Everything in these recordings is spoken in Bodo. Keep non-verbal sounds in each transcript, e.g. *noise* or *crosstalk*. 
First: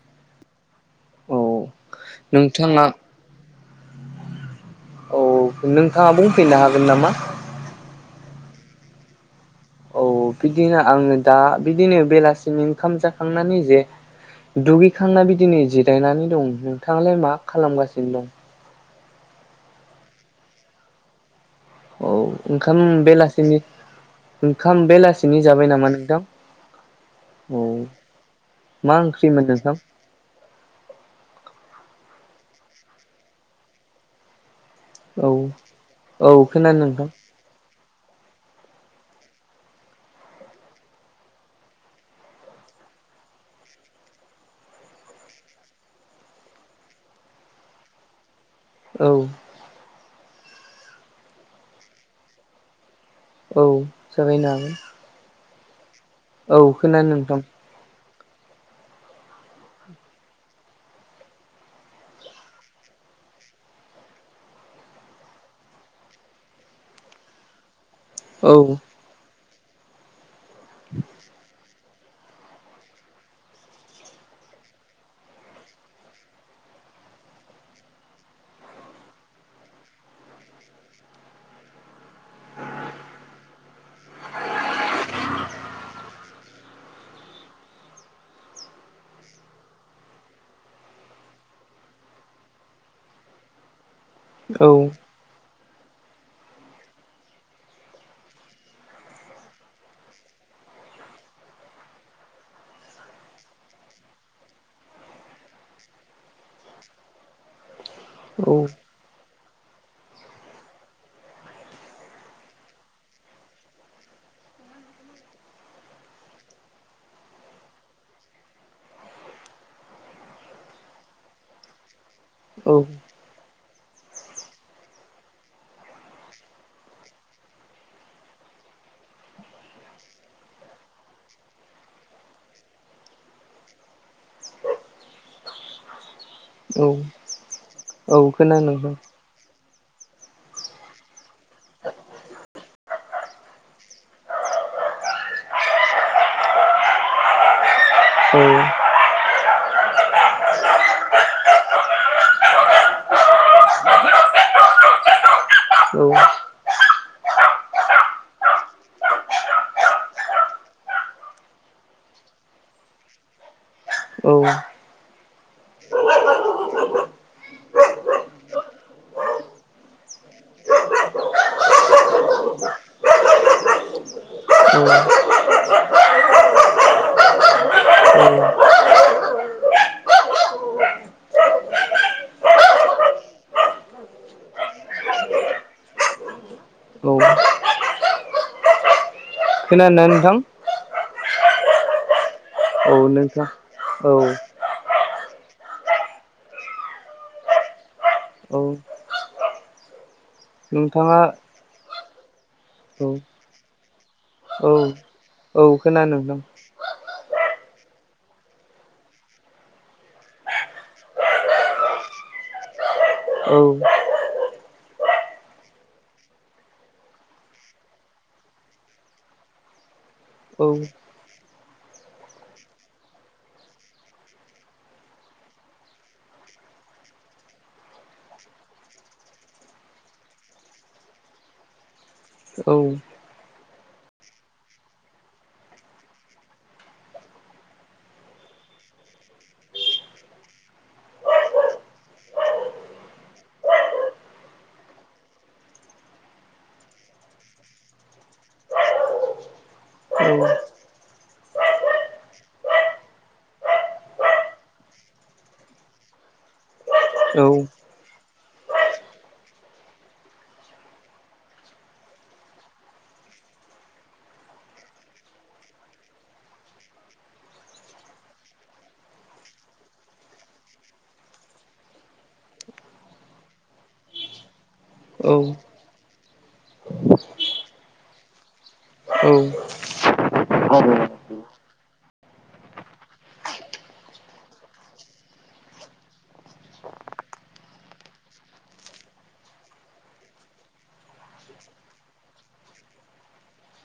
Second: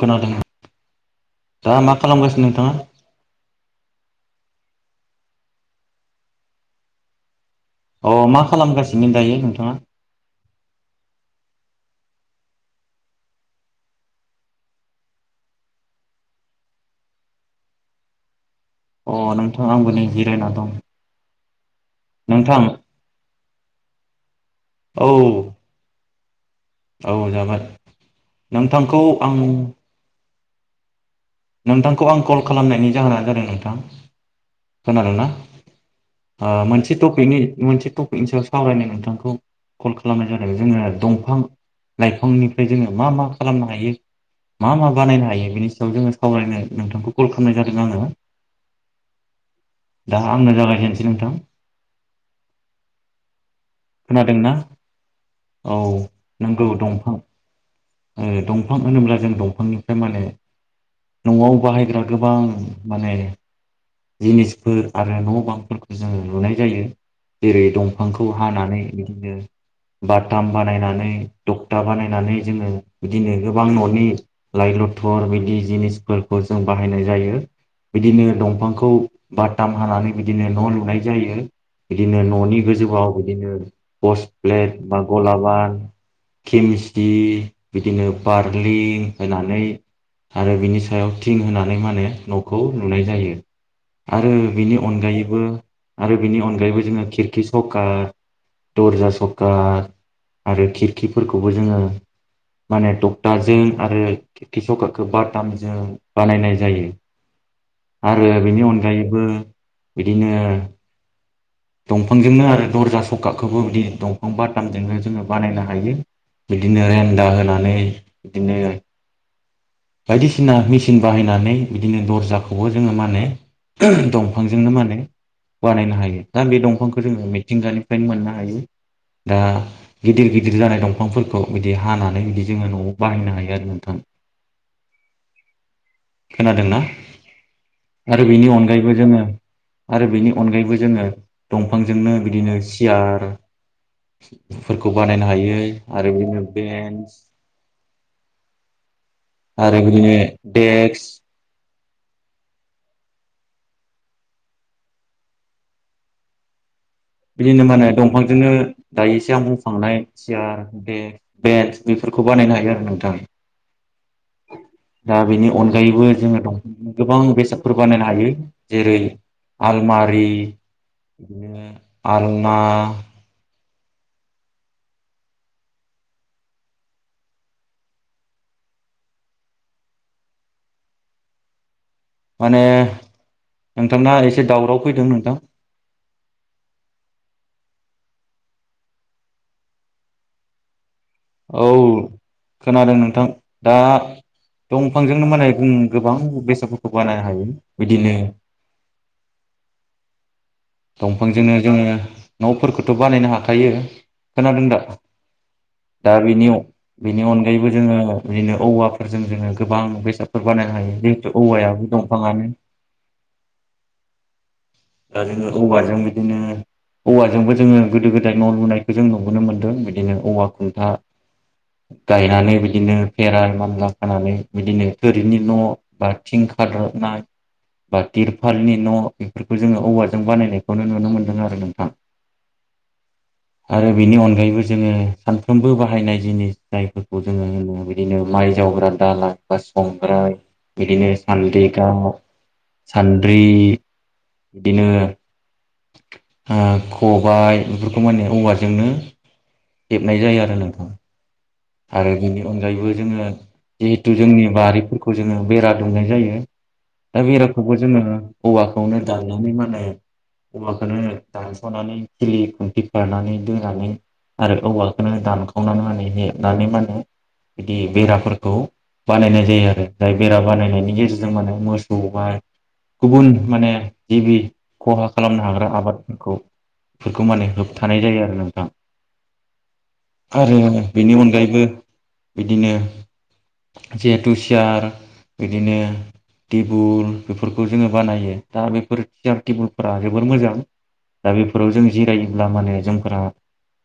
खोनादों औ दा मा खालामगासिनो नोंथाङा? औ नोंथाङा बुंफिन्नो हागोन नामा? अ मा खालामगासिनो दायो नोंथाङा? ओ बिदिनो आङो दा बिदिनो बेलासिनि ओंखाम जाखांनानै जे दुगैखांना बिदिनो जिरायनानै दं नोंथाङालाय मा खालामगासिनो दं? अ नोंथां आंबो नै जिरायना दं। औ नोंथां ओंखाम बेलासिनि ओंखाम औ बेलासिनि जाबाय नामा नोंथां? औ जाबाय औ मा नोंथांखौ आं ओंख्रिमोन नोंथां? नोंथांखौ आं कल खालामनायनि जाहोनानो जादों नोंथां। खोनादोंना? औ औ ओ खोनादों मोनसे नोंथां टपिकनि मोनसे टपिकनि सायाव सावरायनो नोंथांखौ कल खालामनाय जादों जोंनि दंफां लाइफांनिफ्राय जोङो मा मा खालामनो हायो मा मा बानायनो हायो बिनि सायाव जोङो सावलरायनो नोंथांखौ कल खालामनाय जादों आङो। औ दा आंनो जागायजेन्नोसै नोंथां। औ जागायनो खोनादोंना हागोन औ औ नंगौ खोनादों दंफां नोंथां ओ दंफां होनोब्ला जों दंफांनिफ्राय माने न'आव बाहायग्रा गोबां माने जिनिसफोर आरो न' बांफोरखौ जोङो लुनाय जायो। जेरै दंफांखौ औ हानानै बिदिनो बाथाम बानायनानै था बानायनानै जोङो बिदिनो गोबां न'नि लाइ लथर बिदि जिनिसफोरखौ जों बाहायनाय जायो बिदिनो दंफांखौ खौ बाटाम हानानै बिदिनो न' लुनाय जायो। बिदिनो न'नि गोजौआव बिदिनो पस् प्लेट बा गलाबान केमस् बिदिनो बार्लिं होनानै आरो बिनि सायाव थिं होनानै माने न'खौ लुनाय जायो। आरो औ बिनि अनगायैबो आरो बिनि अनगायैबो जोङो खिरखि सकाठ दर्जा सखाठ आरो खिरखिफोरखौबो जोङो माने तकथाजों आरो खारखि बाटामजों बानायनाय जायो। आरो औ बेनि अनगायैबो बिदिनो दंफांजोंनो आरो दरजा सखाठखौबो बिदि दंफां बादामजोंनो जोङो बानायनो हायो‌। बिदिनो रेन्दा होनानै बिदिनो बायदिसिना मेसिन बाहायनानै बिदिनो दर्जाखौबो औ जोङो मा माने दंफांजोंनो माने बानायनो हायो दा बे दंफांखौ जोङो मिथिंगानिफ्रायनो मोननो हायो। दा गिदिर गिदिर जानाय दंफांफोरखौ बिदि हानानै बिदि जोङो न'आव बाहायनो हायो आरो नोंथां। खोनादोंना? औ औ आरो बेनि खोनादों अनगायैबो जोङो आरो बेनि अनगायैबो जोङो दंफांजोंनो बिदिनो सियार फोरखौ बानायनो हायो आरो बिदिनो बेन्स *unintelligible* आरो बिदिनो देक्स औ औ बिदिनो मा होनो दंफांजोंनो दायो एसे आं बुंखांनाय सियार देस्क बेन्स बेफोरखौ बानायनो हायो आरो नोंथां औ दा बेनि अनगायैबो जोङो दंफां गोबां बेसादफोर बानायनो हायो जेरै आलमारि बिदिनो आलना *unintelligible* माने नोंथांना एसे दावराव फैदों नोंथां औ खोनादोंना नोंथां? औ खोनादों नोंथां दा औ दंफांजोंनो माने गोबां बेसादफोरखौ बानायनो हायो बिदिनो औ नोंथाङा दंफांजोंनो जोङो न'फोरखौथ' औ बानायनो हाखायो औ खोनादों दा? औ दा खोनादों बेनि नोंथां बेनि अनगायैबो जोङो बिदिनो औवाफोरजों जोङो गोबां बेसादफोर बानायनो हायो। औवायाबो दंफाङानो औ आरो औवाजों बिदिनो औवाजोंबो जोङो गोदो गोदाय न' लुनायखौ जों नुबोनो मोन्दों। बिदिनो औवा औ खुन्था गायनानै बिदिनो भेरान मानला खानै बिदिनो थोरिनि न' बा थिं खाद्रबनाय बा तिरपालनि न' बेफोरखौ जोङो औवा जों बानायनायखौनो नुनो मोन्दों आरो नोंथां। औ औ आरो बेनि अनगायैबो जोङो सानफ्रोमबो बाहायनाय जिनिस जायफोरखौ जोङो होनो बे बिदिनो माइ जावग्रा दाला बा संग्राय बिदिनो सान्द्रिगाव सान्द्रि बिदिनो ओ खबाय बेफोरखौ मान होने औवारजोंनो हेबनाय औ जायो आरो नोंथां। आरो बेनि अनगायैबो जोङो जिहेथु जोंनि बारिफोरखौ जोङो बेरा दुमनाय जायो। दा औ औ बेराखौबो जोङो औवाखौनो दाननानै माने औवाखौनो दानस'नानै खिलि खुन्थि फारनानै दोनानै आरो औवाखौनो दानखावनानै माने हेबनानै माने बिदि बेराफोरखौ बानायनाय जायो आरो जाय बेरा बानायनायनि गेजेरजों माने मोसौ माइ गुबुन माने गिबि खहा खालामनो हाग्रा आबादफोरखौ फोरखौ माने होबथानाय जायो आरो नोंथां औ आरो बेनि अनगायैबो बिदिनो जिहेथु सियार बिदिनो टेबोल बेफोरखौ जोङो बानायो दा बेफोर सियार टेबोलफोरा जोबोर मोजां। दा बेफोराव जों जिरायोब्ला माने जोंफोरा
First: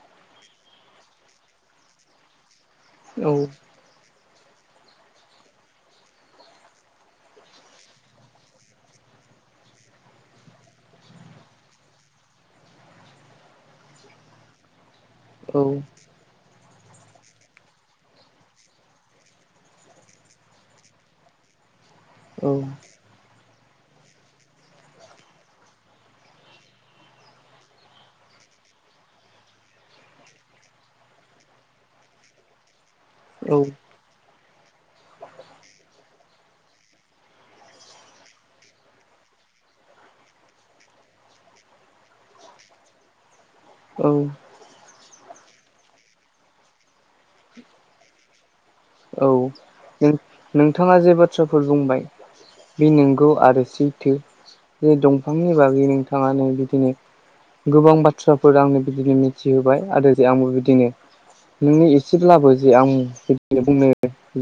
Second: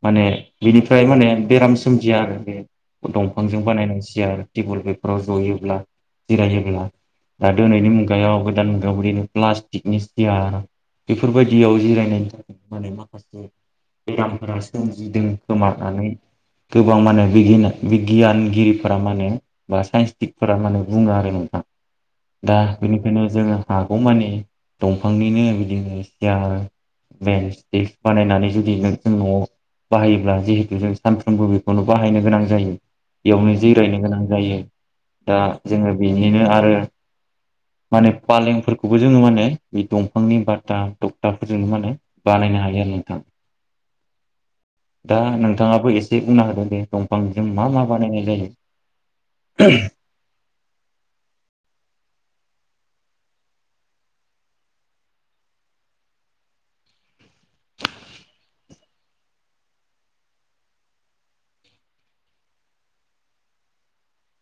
माने बेनिफ्राय माने बेराम सोमजिया आरो बे दंफांजों बानायनाय सियार टेबोल बेफोराव जयोब्ला जिरायोब्ला‌। दा दिनैनि मुगायाव गोदान मुगायाव बिदिनो प्लास्टिकनि सियार बेफोरबायदियाव जिरायनायनि थाखाय माने माखासे बेरामफोरा सोमजिदों खोमा होननानै गोबां माने बि बिगियानगिरिफोरा माने बा साइन्सटिकफोरा माने बुङो आरो नोंथां। दा बेनिखायनो जोङो हागौमानि दंफांनिनो बिदिनो सियार *unintelligible* बानायनानै जुदि नों जों न'आव बाहायोब्ला जिहेथु जों सानफ्रोमबो खौनो बाहायनो गोनां जायो बेयावनो जिरायनो गोनां जायो। दा जोङो बेनिनो आरो माने पालेंफोरखौबो जोङो माने बे दंफांनि बाताम टक्थाफोरजोंनो माने बानायनो हायो आरो नोंथां। औ। दा नोंथाङाबो एसे बुंना होदो दे दंफांजों मा मा बानायनाय जायो? नोंथाङा जे बाथ्राफोर बुंबाय बे नोंगौ आरो सैथो जे दंफांनि बागै नोंथाङानो बिदिनो गोबां बाथ्राफोर आंनो बिदिनो मिथिहोबाय आरो जे आंबो बिदिनो नोंनि एसेब्लाबो जे आं बि बुंनो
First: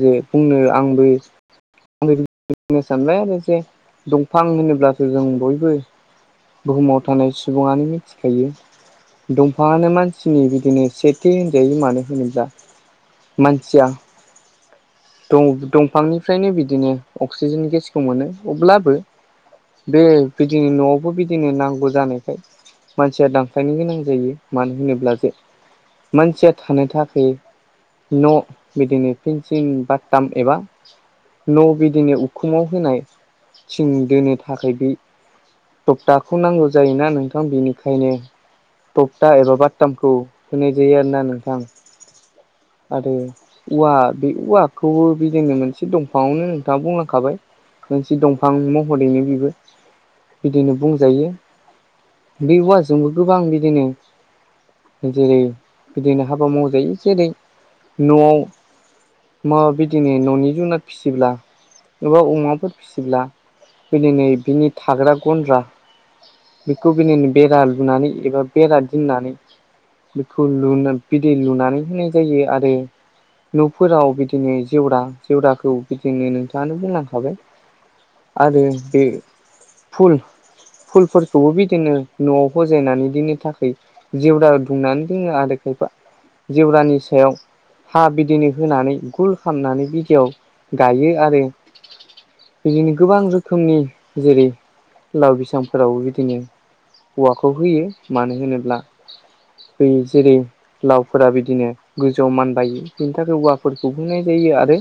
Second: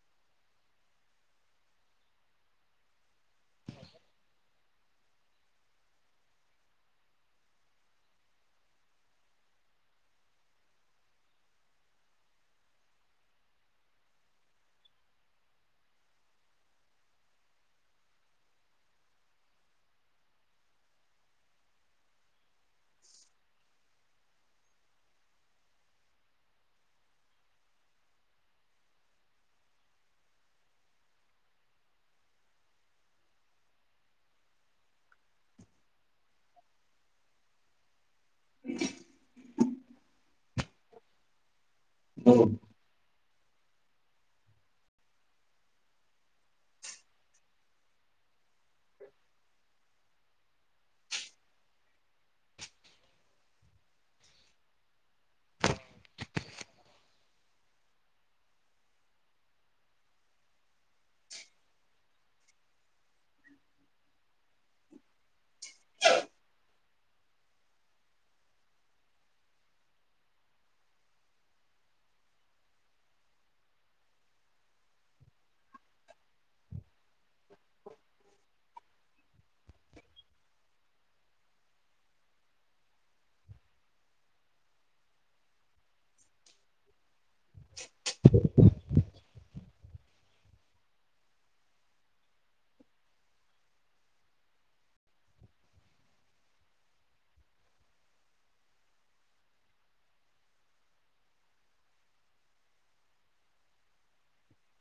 जे बुंनो आंबो आं बुंनो सानबाय आरो जे दंफां होनोब्लासो जों बयबो बुहुमाव थानाय सुबुङानो मिथिखायो। दंफाङानो मानसिनि बिदिनो सेथि होनजायो मानो होनोब्ला मानसिया दं दंफांनिफ्रायनो बिदिनो अक्सिजेन गेसखौ मोनो। अब्लाबो बे बिदिनो न'आवबो बिदिनो नांगौ जानायखाय मानसिया दानफायनो गोनां जायो। मानो होनोब्ला जे मानसिया थानो थाखाय न' बिदिनो पेन्सिं बा टाम एबा न' बिदिनो उखुमाव होनाय थिं दोनो थाखाय बै टक्टाखौ नांगौ जायोना नोंथां बेनिखायनो टक्टा एबा बाटामखौ होनाय जायो आरो ना नोंथां। औ। आरो उवा बे उवा खौ बिदिनो मोनसे दंफाङावनो नोंथाङा बुंलांखाबाय। मोनसे दंफां महरैनो बिबो बिदिनो बुंजायो। बे औवाजोंबो गोबां बिदिनो जेरै बिदिनो हाबा मावजायो जेरै न'आव *unintelligible* बिदिनो न'नि जुनाद फिसिब्ला एबा अमाफोर फिसिब्ला बिदिनो बिनि थाग्रा गन्द्रा *inaudible* बेखौ बिनिनो बेरा लुनानै एबा बेरा दिननानै बेखौ लु बिदै लुनानै होनाय जायो आरो न'फोराव बि बिदिनो जेवरा जेवराखौ बिदिनो नोंथाङानो बुंलांखाबाय। आरो बे फुल फुलफोरखौबो बिदिनो न'आव फजायनानै दोननो थाखै जेवरा दुंनानै दोनो आरो खायफा जेवरानि सायाव हा बिदिनो होनानै गुल खामनानै बिगियाव गायो आरो। बिदिनो गोबां रोखोमनि जेरै लाव बिसांफोरावबो बिदिनो औवाखौ होयो मानो होनोब्ला होयो जेरै लावफोरा बिदिनो गोजौआव मान बायो बिनि थाखाय औवाफोर खौ हुंनाय जायो आरो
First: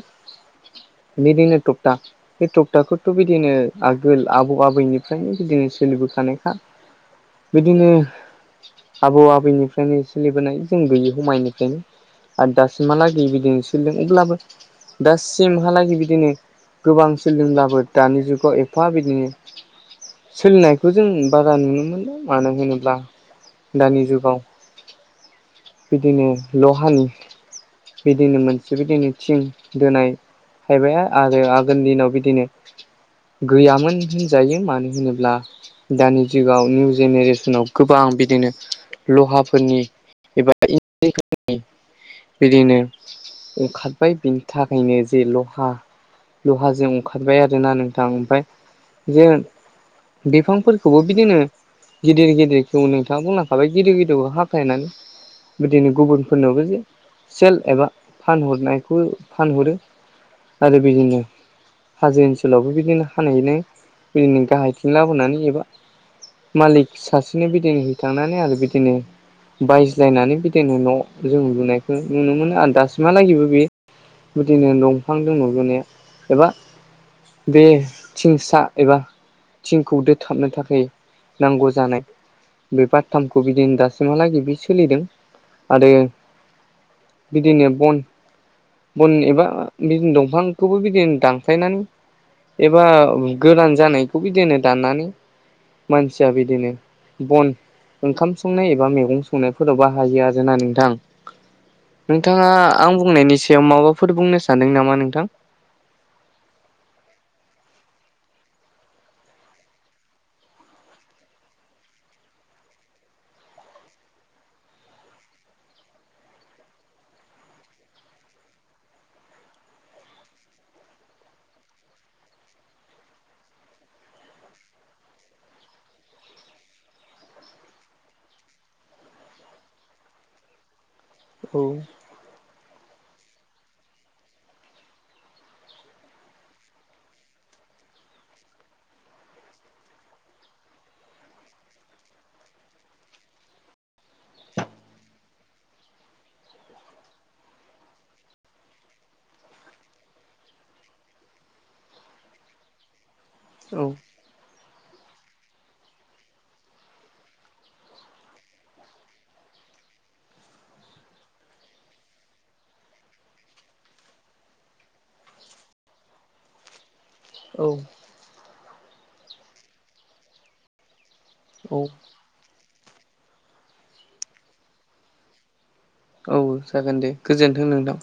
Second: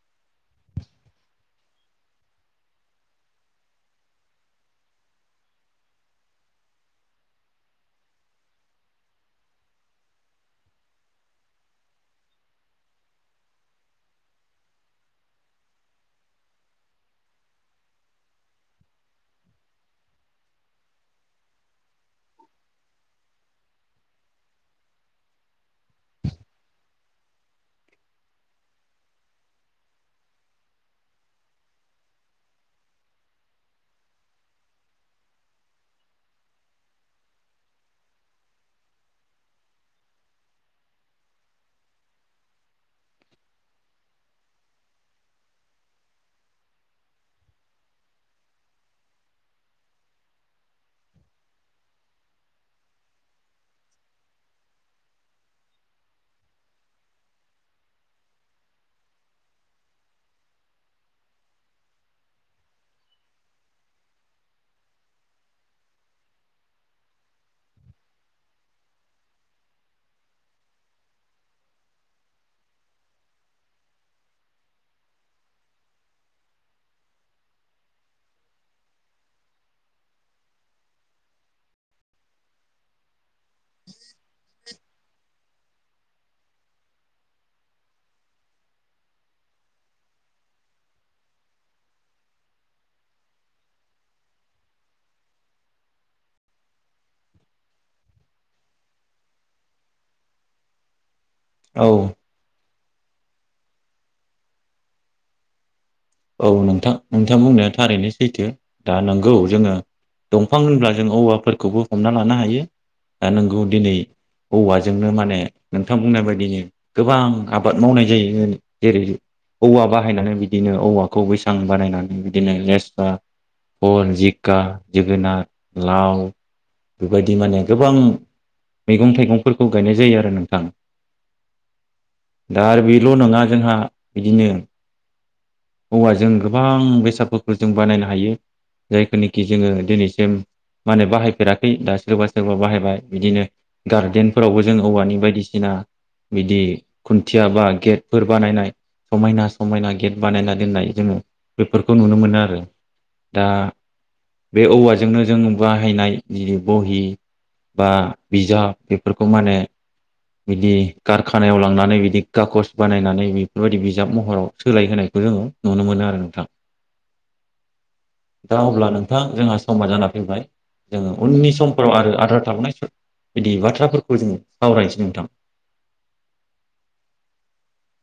बिदिनो टकटा बे टकटाखौथ' बिदिनो आगोल आबौ, आबैनिफ्रायनो बिदिनो सोलिबोखानायखा। बिदिनो आबौ आबैनिफ्रायनो सोलिबोनाय जों गैयो हमायनिफ्रायनो। आरो दासिमहालागै बिदिनो सोलों अब्लाबो दासिमहालागै बिदिनो गोबां सोलोंब्लाबो दानि जुगाव एफा बिदिनो सोलिनायखौ जों बारा नुनो मोनला मानो होनोब्ला दानि जुगाव। बिदिनो लहानि बिदिनो मोनसे। बिदिनो थिं दोनाय थायबाया आगाय आरो आगोलनि दिनाव बिदिनो। गैयामोन होनजायो मानो होनोब्ला। दानि जुगाव निउ जेनेरेसनाव गोबां बिदिनो लहाफोरनि। *unintelligible* बिदिनो ओंखारबाय बिनि थाखायनो जे लहा लहाजों ओंखारबाय आरो ना नोंथां ओमफ्राय। बिफांफोरखौबो बिदिनो। गिदिर, गिदिरखौ नोंथाङा बुंलांखाबाय गिदिर गिदिरखौ हाख्लायनानै। बिदिनो गुबुनफोरनावबो जे सेल एबा फानहरनायखौ फानहरो। आरो बिदिनो। हाजो ओनसोलावबो बिदिनो हानायनो बिदिनो गाहायथिं लाबोनानै एबा। मालिक सासेनो बिदिनो है थांनानै आरो बिदिनो। बायज्लायनानै बिदिनो न' जों लुनायखौ नुनो मोनो आरो दासिम मालायनिबो बे बिदिनो दंफां दङ एबा बे थिंसा एबा। थिंखौ दोथाबनो थाखाय नांगौ जानाय। बे बाथथामखौ बिदिनो दासिमहालागै बे सोलिदों। आरो बिदिनो। बन, बन एबा बिदिनो दंफांखौबो बिदिनो दानख्लायनानै। एबा गोरान जानायखौबो बिदिनो दाननानै। मानसिया बिदिनो बन। ओंखाम संनाय एबा मैगं संनायफोरावबाहायो आरो ना नोंथां। औ। नोंथाङा आं बुंनायनि सायाव माबाफोर बुंनो सानदों नामा नोंथां? औ नोंथां, नोंथां बुंनाया थारैनो सैथो दा नोंगौ जोंङो। दंफां होनब्ला जों औवाफोरखौबो हमना लानो हायो दा नोंगौ दिनै। औवाजोंनो माने नोंथां बुंनाय बायदिनो। गोबां आबाद मावनाय जायो जेरै औवा बाहायनानै बिदिनो औवाखौ खौ बैसां बानायनानै बिदिनो लेस्रा। भल, जिका, जोगोनार, लाव। बेबायदि माने गोबां मैगं-थाइगंफोरखौ गायनाय जायो आरो नोंथां। औ। दा आरो बेल' नङा जोंहा बिदिनो। औव जों गोबां बेसादफोरखौ जों बानायनो हायो जायखोनिखि जोंङो दिनैसिम। मानो बाहायफेराखै दा सोरबा, सोरबा बाहायबाय बिदिनो। गार्देनफोरावबो जों औवानि बायदिसिना। बिदि खुन्थिया बा गेटफोर बानायनाय समायना-समायना गेट। बानायना दोननाय जोंङो बेफोरखौ नुनो मोनो आरो दा। बे औवाजोंनो जों बाहायनाय जि बहि। बा बिजाब बेफोरखौ माने बिदि कारखानायाव लांनानै बिदि कागस बानायनानै बेफोरबायदि बिजाब महराव सोलायहोनाय बेखौ जोंङो नुनो मोनो आरो नोंथां औ दा अब्ला नोंथां जोंहा समा जाना फैबाय। जोंङो उननि औ समफोराव आरो आद्रा थाबनाय बिदि बाथ्राफोरखौ जों सावरायनोसै नोंथां। औ जागोन दे गोजोन्थों नोंथां।